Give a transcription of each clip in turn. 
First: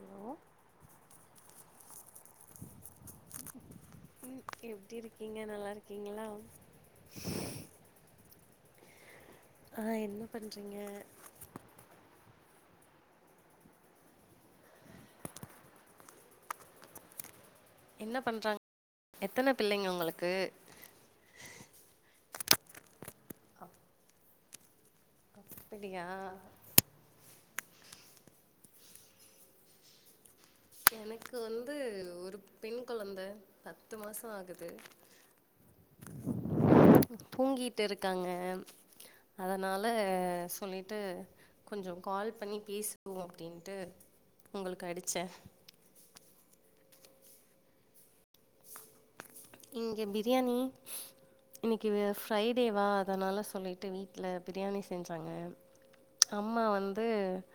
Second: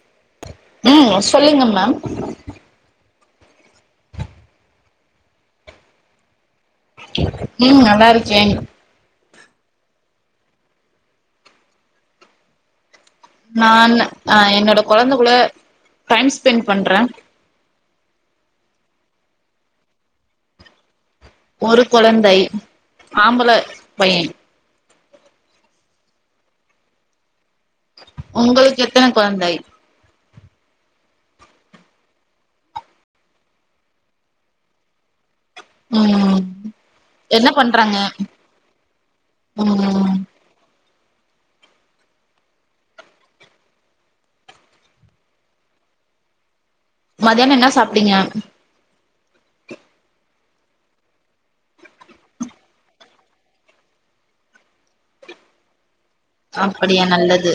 Hello ம் சொல்லுங்க ma'am ம் எப்டி இருக்கீங்க நல்லா இருக்கீங்ளா ம் நல்லா இருக்கேன் ஆ என்ன பண்றீங்க நானு என்னோட குழந்த கூட டைம் ஸ்பெண்ட் பண்ற என்ன பண்றாங்க எத்தன பிள்ளைங்க உங்களுக்கு ஒரு குழந்தை ஆம்பல பையன் அப்படியா உங்களுக்கு எத்தன குழந்தை எனக்கு வந்து ஒரு பெண் கொழந்த பத்து மாசோ ஆகுது ம் என்ன தூங்கிட்டு பண்றாங்க இருக்காங்க அதனால ம் சொல்லி ட்டு கொஞ்சோ கால் பண்ணி பேசுவோ அப்டின்ட்டு உங்களுக்கு அடிச்ச மதியானோ என்ன சாப்பிட்டீங்க இங்கே பிரியாணி இன்னைக்கு ஃப்ரைடேவா அதனால சொல்லிட்டு வீட்ல பிரியாணி செஞ்சாங்க அம்மா அப்படியா வந்து நல்லது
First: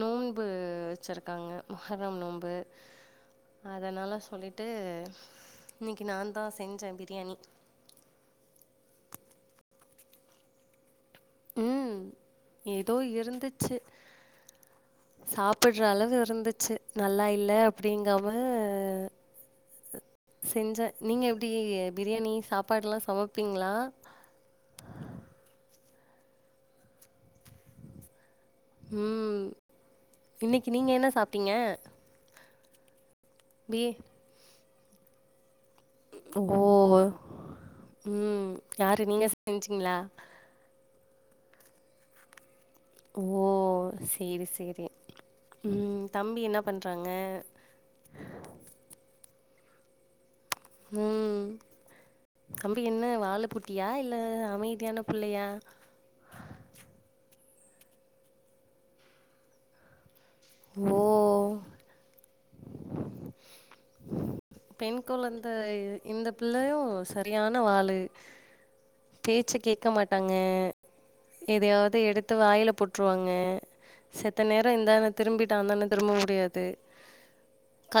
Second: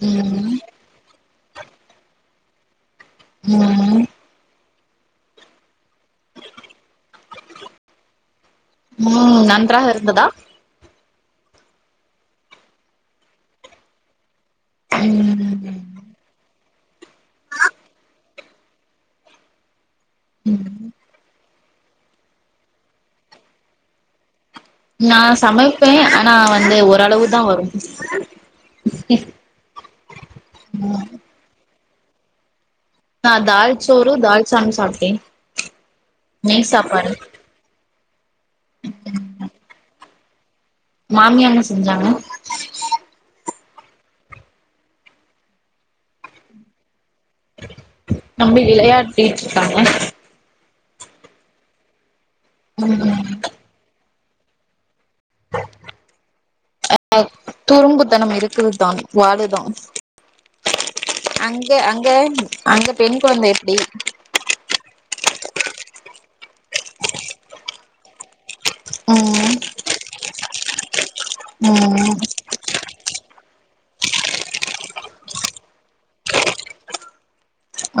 நோன்பு ம் சரக்கு இருக்காங்க மஹரம் நோன்பு ம் அதனால சொல்லி ட்டு இன்னைக்கு நான்தா செஞ்சேன் பிரியாணி ம் நன்றாக இருந்ததா ம் ஏதோ இருந்துச்சு ம் சாப்பிடற அளவு இருந்துச்சு நல்லா இல்ல அப்படிங்காம செஞ்ச நீங்க எப்டி பிரியாணி சாப்பாடெல்லா சமைப்பீங்ளா நா சமைப்பே ஆனா வந்து ஓரளவுதா வரு ம் இன்னைக்கு நீங்க என்ன சாப்டீங்க நா தால் சோரு தால் சாங் சாப்டேன் ஓ நெய் சாப்பாடு ம் யாரு நீங்க செஞ்சீங்ளா மாமியாங்க செஞ்சாங்க ஓ சேரி சேரி ம் தம்பி என்ன பண்றாங்க தம்பி விளையாடிட்ருக்காங்க ம் தம்பி என்ன ம் வாலு குட்டியா இல்ல அமைதியான புள்ளையா குரும்புத்தனம் இருக்குது தா வாலுதா ஓ அங்க அங்க அங்க பெண் கொழந்த எப்டி கொழந்த இந்த பிள்ளையு சரியான வாலு ம் பேச்ச கேக்க மாட் தங்கே எதையாவது ம் எடுத்து வாயில போட் டுருவாங்க செத்த நேரோ இந்தானத் திரும்பிட்டான் தானே திரும்ப முடியாது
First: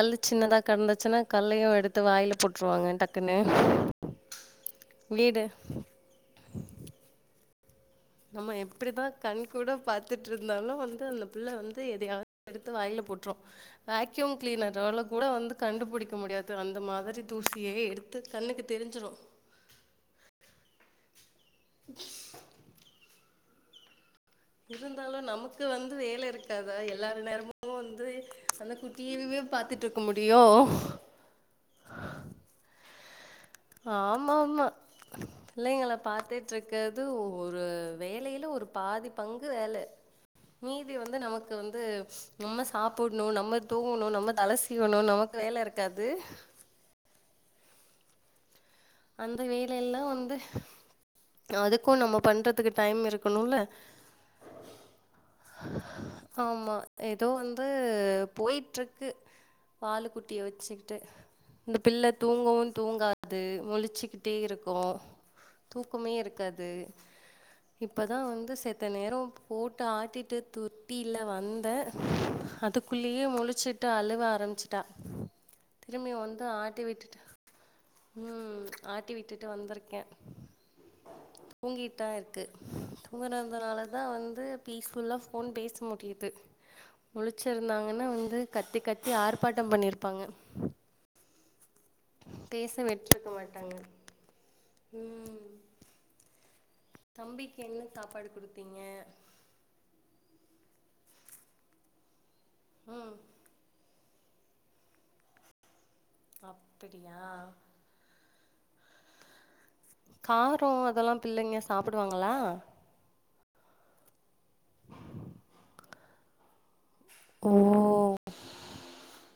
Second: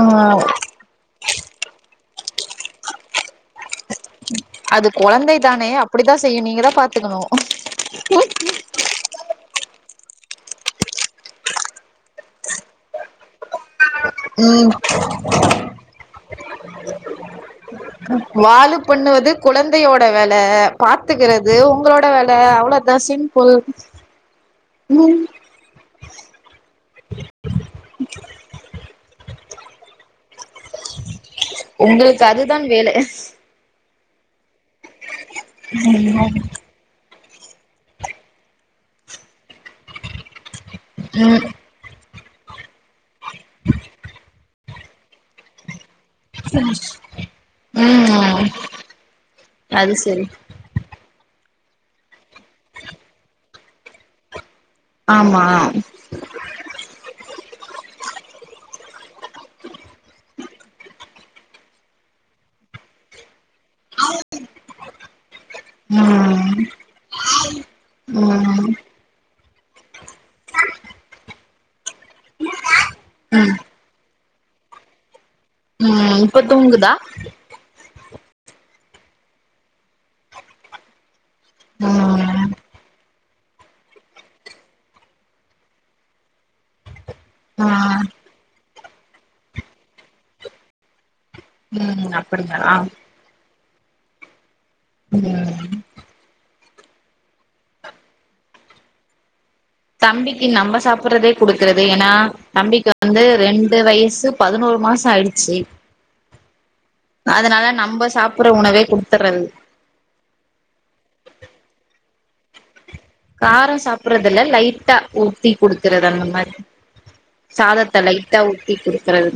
ஆ சின்னதா கெடந்துச்சுன்னா கல்லையு எடுத்து வாயில போட்டுருவாங்க டக்குன்னு அது கொழந்தை வீடு தானே அப்படிதா செய்யு நீங்கத பாத்துக்கணு நம்ம எப்படிதா கண் கூட பாத்துட்ருந்தாலு வந்து அந்த பிள்ள வந்து எதையாவத் எடுத்து வாயில போட்ரு வேக்யூம் ம் கிளீனர் அளவு கூட வந்து கண்டுபுடிக்க முடியாது அந்த மாதிரி தூசியை எடுத் வாலு பண்ணுவது குழந்தையோட வேல பாத்துக்கிறது உங்களோட வேல அவ்ளோதா சிம் புல் இருந்தாலு நமக்கு வந்த் து வேல இருக்காதா எல்லாரு நேரமு வந்து அந்த குட்டியுமே பாத்துட்டு இருக்க முடியு உங்ளுக்கு அதுதான் வேல ஆமா ஆமா பிள்ளைங்கல பாத்துட்ருக்கது ஒ ஒரு வேலையில ஒரு பாதி பங்கு வேல மீதி வந்து ம் நமக்கு வந்து நம்ம சாப்புட்னு நம்ம தூங்னு நம்ம தல சீவனு நமக்கு வேல இருக்காது [unintelligible] ம் ஆமா அந்த வேலை எல்லா வந்து அதுக்கு நம்ம பண்றதுக்கு டைம் இருக்ணுல ஆமா ஆமா. ஏதோ வந்து போயிட்ருக்கு வாலு குட்டிய வச்சுக்கிட்டு இந்த பிள்ள தூங்கவு தூங்காது முழி சுக்கிட்டே இருக்கும் தூக்கமே ம் இருக்காது இப்பதா வந்து ம் செத்த நேரோ போட்டு ஆட்டிட்டு தொட்டில வந்த அதுக்குள்ளயே முழிச்சுட்டு அழுவ ஆரம்பிச்சிட்டா திரும்பி ம் இப்ப வந்து ஆட்டி தூங்குதா விட்டுட்டு ம் ஆட்டி விட்டுட்டு வந்துருக்கே தூங்கிட்தா இருக்கு ம் தூங்குறதுனாலதா வந்து பீஸ்ஃபுல்லா ஃபோன் பேச முடியுது ம் முழுச்சிருந்தாங்கன்னா வந்து கத்தி கத்தி ஆர்ப்பாட்டம் பண்ணிருப்பாங்க ம் அப்படியா டாங்க [unintelligible] தம்பிக்கு என்ன சாப்பாடு குடுத்தீங்க தம்பிக்கு நம்ப சாப்புட்றதே குடுக்குறது ஏன்னா தம்பிக்கு ம் வந்து ரெண்டு வயசு பதுனோரு மாசோ ஆய்டுச்சு அப்படியா அதனால நம்ப சாப் சாப்புட்ற உணவே குடுத்துறது காரோ அதெல்லா பிள்ளைங்க சாப்புடுவாங்களா காரோ சாப்புறதில்ல லைட்டா ஊத்தி குடுக்றது அந்த மாரி ஓ சாதத்த லைட்டா ஊத்தி குடுக்குறது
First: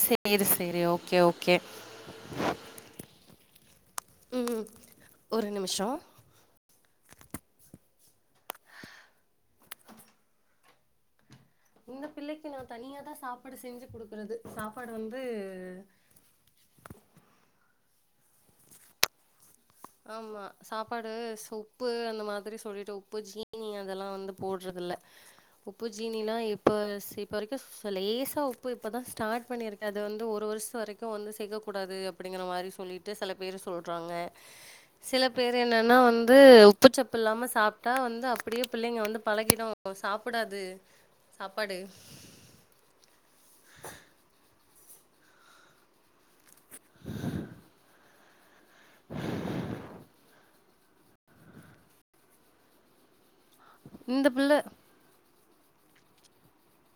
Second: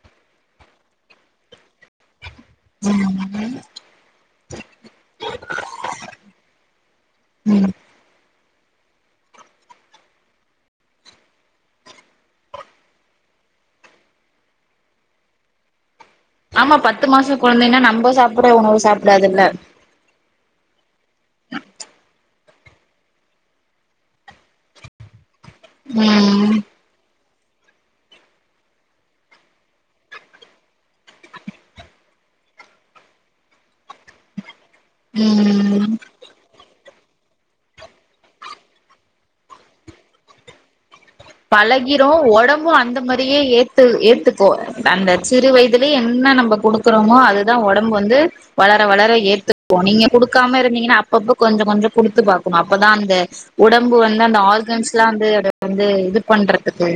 சேரி சேரி ஓகே ஓகே ம் ம் ஒரு நிமிஷோ ம் இந்த பிள்ளைக்கு நா தனியாதா சாப்பாடு செஞ்சு குடுக்குறது சாப்பாடு வந்து ஆமா பத்து மாசோ கொழந்தைன்னா நம்ப சாப்புட்ற உணவு சாப்டாதுல்ல ஆமா சாப்பாடு உப்பு அந்த மாதிரி சொல்லிட்டு உப்பு ஜீனி அதெல்லா வந்து போட்றதில்ல உப்பு ஜீனிலா ம் எப்ப சேப் இப்போ வரைக்கு லேசா உப்பு இப்ப தா ஸ்டாட் பண்ணிருக்கே அது வந்து ஒரு வர்சோ வரைக்கு வந்து சேக்கக்கூடாது அப்டிங்கிற மாரி சொல்லிட்டு செல பேர் சொல்றாங்க சில பேர் ம் என்னன்னா வந்து உப்புச்சப்பு இல்லாம சாப்ட்டா வந்து அப்டியே பிள்ளைங்க வந்து பழகிடும் சாப்புடாது பழகிரும் ஒடம்பும் அந்த மாரியே ஏத் ஏத்துக்கு அந்த சிறு வயதுலே என்ன நம்ப குடுக்குறோமோ அதுதா ஒடம்பு வந்து வளர வளர ஏத்துக்கும் நீங்க குடுக்காம இருந்தீங்கன்னா அப் அப்பப்ப கொஞ்ச கொஞ்சோ குடுத்து பாக்கணும் அப்பதா அந்த உடம்பு வந்து இந்த அந்த பிள்ள ஆர்கன்ஸ்லா வந்து வந்து இது பண்றத்துக்கு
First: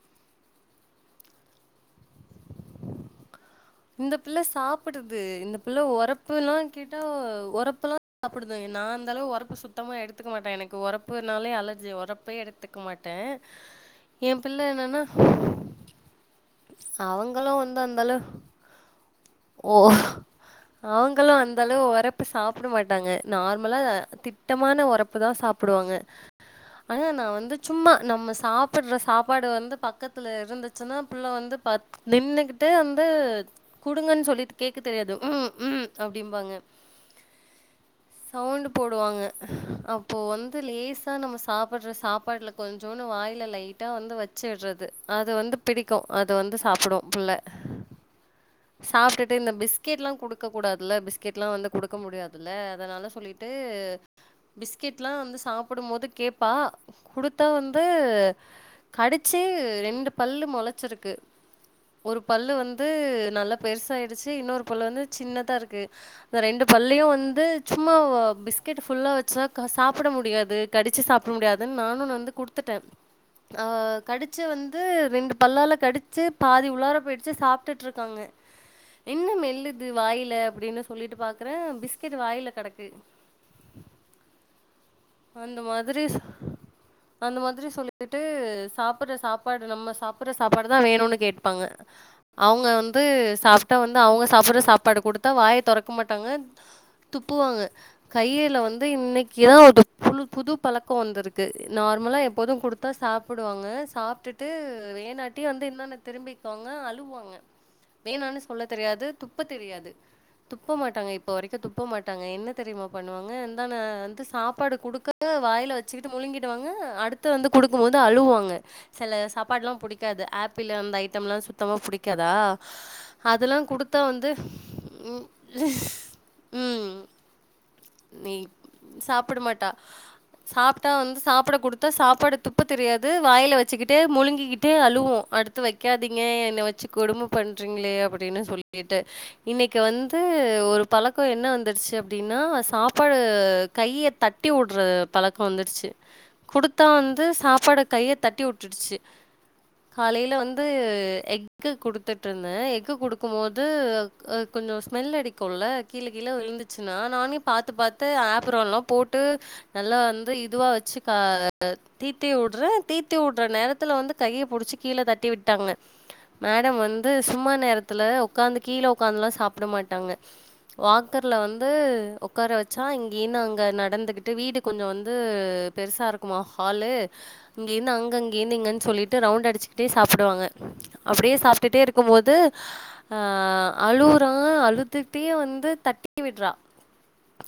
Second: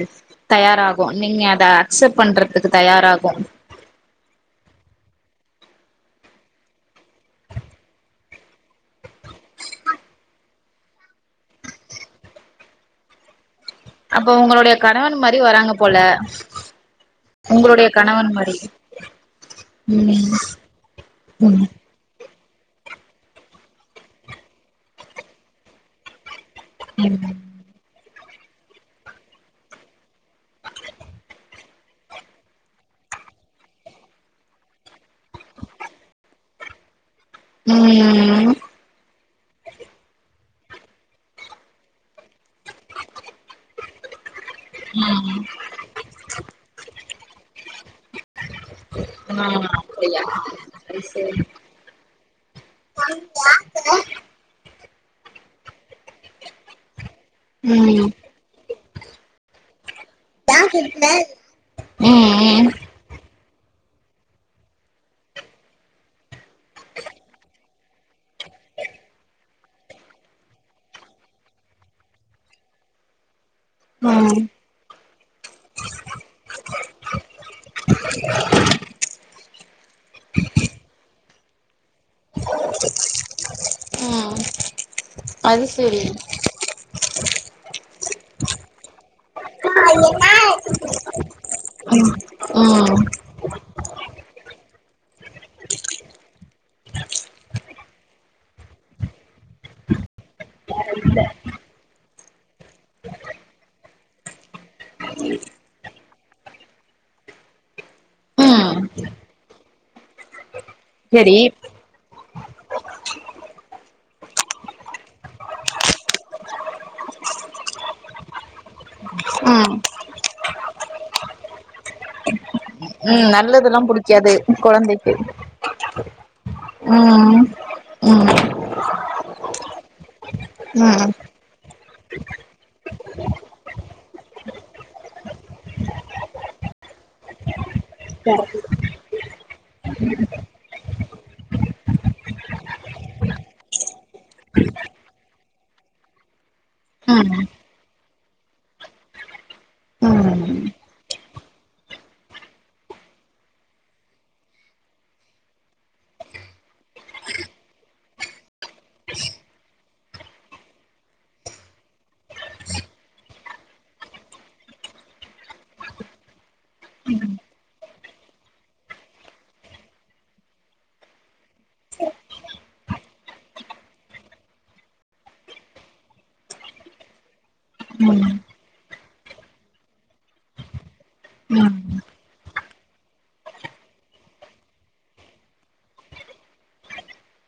தயாராகும் நீங்க அத அக்செப்ட் பண்றதுக்கு தயாராகும் இந்த பிள்ள சாப்புடுது இந்த பிள்ள ஒரப்புலா கேட்டா ஒரப்புலா சாப்புடுது நா அந்தளவு ஒரப்பு சுத்தமா எடுத்துக்க மாட்டேன் எனக்கு ஒரப்புனாலே அலர்ஜி ஒரப்பே எடுத்துக்க மாட்டேன் அப்ப என் பிள்ள உங்களுடைய கணவன் மாரி வராங்க போல அவுங்களும் வந்து உங்களுடைய அந்தளவு கணவன் மாரி ஓ ம் அவுங்களும் ம் அந்தளவு வர இப்ப சாப்பிட மாட்டாங்க நார்மலா திட்டமான உறப்புதா சாப்டுவாங்க ஆனா நான் வந்து சும்மா நம்ம சாப்பிடற சாப்பாடு வந்து பக்கத்துல இருந்துச்சுன்னா ள்ள வந்து பா நின்னுகிட்டு வந்து குடுங்கன்னு சொல்லி கேக்க தெரியாது ம் ம் அப்டிம்பாங்க ம் அப்போ வந்து லேசா நம்ம சாப்டுற சாப்பாட்டுல கொஞ்சோன்னு வாய்ல லைட்டா வந்து வச் ச்சடுறது அது வந்து பிடிக்கு அது வந்து சாப்டு புள்ள சாப்ட்டுட்டு ஆ இந்த பிஸ்கெட் எல்லாம் அப்படியா குடுக்க கூடாதுல்ல சரி சரி பிஸ்கெட் எல்லாம் வந்து குடுக்க முடியாதுல்ல அதனால சொல்லிட்டு பிஸ் பிஸ்கெட்லா வந்து சாப்பிடும் போது கேட்ப்பா கொடுத்தா வந்து ம் கடிச்சு ரெண்டு பள்ளு ம் முளச்சுருக்கு ஒரு பல்லு ம் வந்து நல்ல பெருசாயிடுச்சு இன்னொரு பல்லு வந்து சின்னதா இருக்கு அ ரெண்டு பல்லையும் வந்து சும்மா பிஸ்கெட் ஃபுல்லா வச்சா சாப்பிட முடியாது கடிச்சு சாப்பிட முடியாதுன்னு நானு வந்து குடுத்துட்டே ஆ கடிச்ச வந்து ரெண்டு பல்லால கடிச்ச பாதி உளார போயிடுச்சு சாப்பிட்டுட்டு இருக்காங்க இன்ன மெல்லுத் வாயல அப்டின்னு சொல்லிட்டு பா க்குறே பிஸ் து வாயில கடக்கு ம் அந்த அது சரி மாதிரி அந்த மாதிரி சொல்லி ட்டு சாப்பிடுற சாப் சாப்பாடு ம் நம்ம சாப் சாப்புட்ற சாப்பாடுதா வேணும்னு கேட்பாங்க அவுங்க வந்து சாப் த்த வந்து அவுங்க சாப்ட்ற சாப்பாடு குடுத்தா வாய தொறக்க மாட்டாங்க துப்புவாங்க கைல வந்து இன்னக்கி எதாவ் ஒன்னூத்தப் புல்லு புது பலக்கம் வந்திருக்கு நார்மலா எப்போதும் குடுத்தா சாப்டுவாங்க சாப்டுட்டு வேத் இல்லாட்டி வந்து இன்னன்ட திரும்பிக்குாங்க அலூவாங்க வேனானு சொல்ல ம் தெரியாது துப்ப தெரியாது துப்ப மாட்டாங்க இப்ப சரி வரைக்கு துப்பமாட் டாங்க என்ன தெரியுமா பண்ணுவாங்க இந்தன்ன வந்து சாப்பாடு குடிக்கயிலே வாயில வச்சுகிட்டு முழுங்கிடுவாங்க அடுத்து வந்து குடுக்கும் போது அழுவாங்க செல‌ சாப்பாட்லா ம் ம் புடிக் புடிக்காது ஆப்பிளூ அந்த ஐட்டம் எல்லா சுத்தமா புடிக்காதா ம் அதெல்லா நல்லதெல்லா குடுத்தா வந்து புடிக்காது குழந்தைக்கு ம் ம் ம் நீ சாப்பிட மாட்டா சாப்ட்டா ம் வந்து சாப்பிட குடுத் த்த சாப்பாடு துப்ப தெரியாது வாயில வச்சுக்கிட்டே முழுங்கிக்கிட்டே அழுவூம் அடுத்து வைக்காதீங்க என்னை வச்சு கொடுமை பண்றீங்களே அப்டின்னு சொல்லிட்டு இன்னிக்கு வந்து ஒரு பழக்க என்ன வந்துருச்சு அப்டின்னா சாப்பாடு கைய தட்டி வுட்டுற பழக்க வந்துருச்சு கொடுத்தா வந்து சாப்பாடு கைய தட்டி வுட்டுடுச்சு ம் காலைல ம் வந்து எக்கு குடுத்துட்டுருந்தே எக்கு குடுக்கு போது அ கொஞ்சோ ஸ்மெல் அடிக்குல்ல கீழ கீழ விழுந்துருச்சுன்னா நானேப் பாத்து பாத்து ஆப்புரான்ல்லா போட்டு நல்லா வந்து இதுவா வச்சு கா தீத்தி வுட்றே தீத்தி வுட்டுற நேரத்துல வந்து கைய புடிச்சி கீழே தட்டி விட்டாங்க மேடம் வந்து சும்மா நேரத்துல ஒக்காந்து கீழே ஒக்காந்துலா சாப்பட மாட்டாங்க வாக்கர்ல வந்து ஒக் ஒக்கார வச்சா இங்கயிருந் அங்க நடந்துகிட்டு வீடு கொஞ்சே வந்து பெருசா இருக்குமா ஹாலு இங்க இருந்து அங்க ம் இங்க இருந்து இங்கன்னு சொல்லிட்டு ரவுண்ட் அடிச்சுக்கிட்டே சாப்டுவாங்க அப்டியே ம் சாப்பிட்டுட்டே இருக்கும் போது அ அழுவுறா அழுத்துகிட்டே வந்து தட்டி விட்றா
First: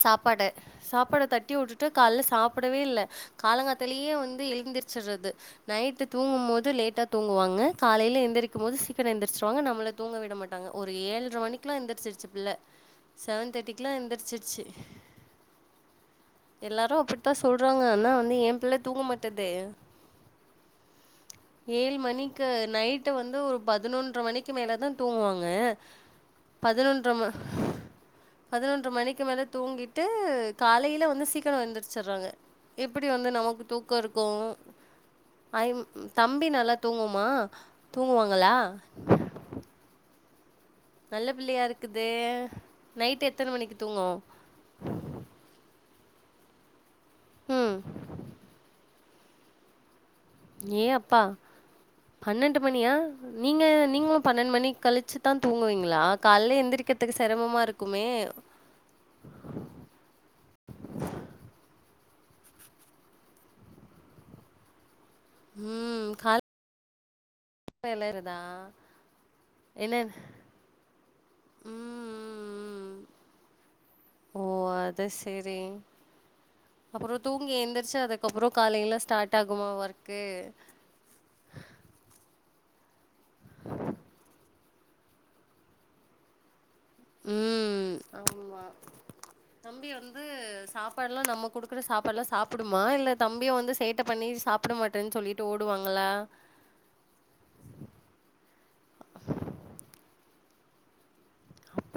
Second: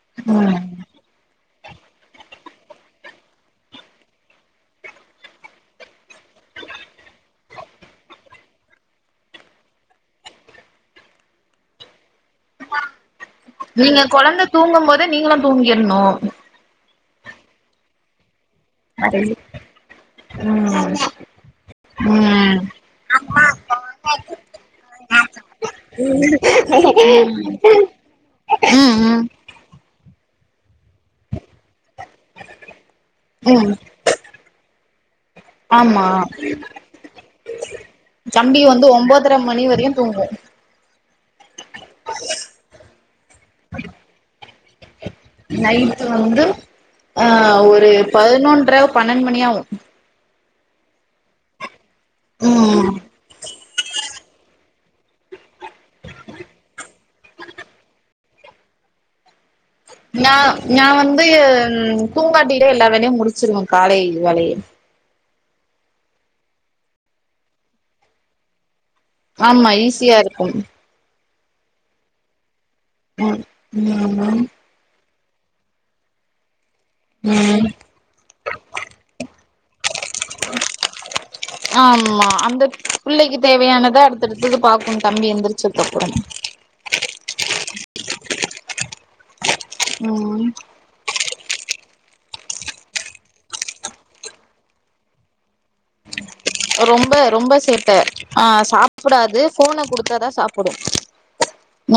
சாப்பாட சாப்பாட தட்டி வுட்டுட்டு கால்ல சாப்பிடவே இல்ல காலங்காத்தலயே வந்து எழுந்திரிச்சுட்றது நைட்டு தூங்கும் போது லேட்டா தூங்குவாங்க காலையில எழுந்திரக்கு போது சீக்கரம் எழுந்திரிச்சிருவாங்க நம்மள தூங்க விட மாட்டாங்க ஒரு ஏல்ரை மணிக்கலா எழுந்திரச்சிருச்சு பிள்ள செவன் தேர்டிக்கலா நீங்க கொழந்த எந்திரச்சி தூங்கும் போது நீங்களு தூங்கிர்ணு எல்லாரு அப்டித்தா சொல்றாங்க அனா வந்து ஏம் சரி ம் ஏழு மணிக்கு நைட்டு வந்து ஒரு பதினொன்ற மணிக்கு மேலதா தூங்குவாங்க பதினொன்ற ம பதினொன்ற ம் மணிக் ம் க்கு மேல தூங்கிட்டு காலயில வந்து சீக்கரம் எந்துருச்சிட்றாங்க எப்டி வந்து நமக்கு ம் தூக்க இருக்கு ஐம் ஆமா தம்பி நல்லா தூங்குமா ஆ தம்பி வந்து ஒம்போதர மணி வரையூ தூங்கு நல்ல பிள்ளயா இருக்குதே நைட்டு எத்தனை மணிக்கு தூங்கு நைட் வந்து ஆஹ் ம் ஒரு பதினொன்ற பன்னெண்ட் மணி ஆகு ஏ அப்பா பன்னெண்டு ம் மணியா நீங்க நீங்களு பன்னெண்டு மணி கழிச்சுதா தூங்குவீங்களா கால்ல எந்திரிக்கிறதுக்கு செரமமா இருக்குமே நா நா வந்து ம் தூங்காட்டியில எல்லா வேலயு முடிச்சிருவே காலை வேலய ம் கால் வேளறுதா ஆமா ஈஸியா இருக்கும் உம் உம் உம் ம் ம் அது சரி அப்புறதூங்கி ம் எழுந்திரிச்சு அதுக்கப்புறோ காலைல ஸ்டார்ட் ஆகுமா ஒர்க்கு ஆமா அந்த பிள்ளைக்கு தேவையானத அடுத்தடுத்தது பாகணு தம்பி எந்திரிச்சதுக்கு அப்புறம் ம் ஆமா தம்பி வந்து ம் சாப்பாட் ல்லா நம்ம குடுக்குற சாப்பாடுல்லா சாப்படுமா இல்ல தம்பியே வந்து சேட்டை பண்ணி சாப்பிட மாட்டேன்னு சொல்லிட்டு ஓடுவாங்களா ரொம்ப ரொம்ப சேட்டை ஆ சாப்புடாது ஃபோனை குடுத்தாதா சாப்புடு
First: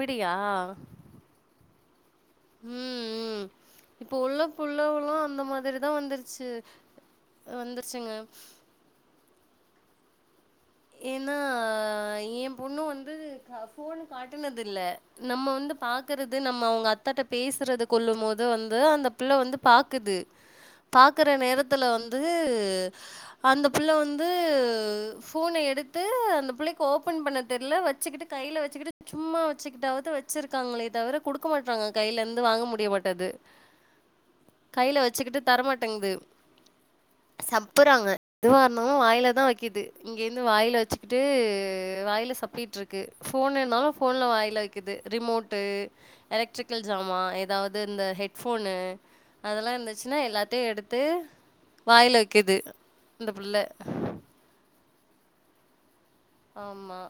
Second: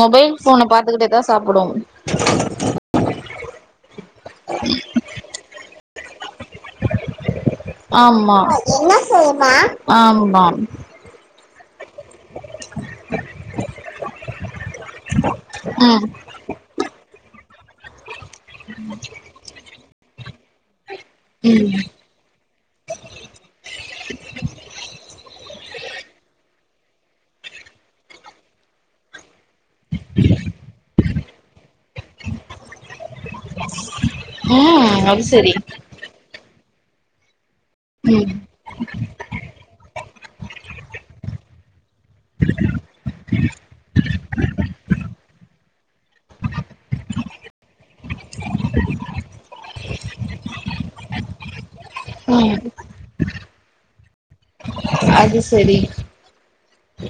மொபைல் ஃபோன பாத்துக்கிட்டே தா சாப்புடு ம் ம் இப்ப உள்ள புள்ளவுளு அந்த மாதிரி அதான் வந்துருச்சு வந்துருச்சுங்க. ஆமா ஆமா ஏன்னா ஏன் பொண்ணு வந்து ஃபோன் காட்டுனது இல்ல நம்ம வந்து ம் பாக்குறது நம்ம அவங்க அத்தாட்ட பேசுறது கொல்லும் போது அது வந்து அந்த பிள்ளை வந்து பாக்குது பாக்குற நேரத்துல ம் வந்து [inaudible] அந்த பிள்ளை வந்து ஃபோனை எடுத்து அந்த பிள்ளைக்கு ஓபன் பண்ண தெரியல வச்சுக்கிட்டு கையில வச்சுக்கிட்டு சும்மா வச்சுக்கிட்டாவது வச்சிருக்காங்களே தவிர கொடுக்க மாட்றாங்க கையில இருந்து வாங்க முடிய மாட்டேங்குது ம் கையில அது வச்சுக்கிட்டு சரி தரமாட்டேங்குது சப்புறாங்க ம் எதுவாருந்தாலும் வாய்ல தான் வைக்கிது இங்க இருந்து வாயில வச்சுக்கிட்டு வாயில சப்பிட்டு இருக்கு ஃபோன் இருந்தாலும் ஃபோன்ல வாயில வைக்குது ரிமோட்டு் எலெக்ட்ரிக்கல் ஜாமா ஏதாவது இந்த ஹெட் ஃபோனு அதெல்லாம் இருந்துச்சுன்னா எல்லாத்தையும் எடுத்து வாயில வைக்குது ம் அந்த பிள்ள அது சரி ஆமா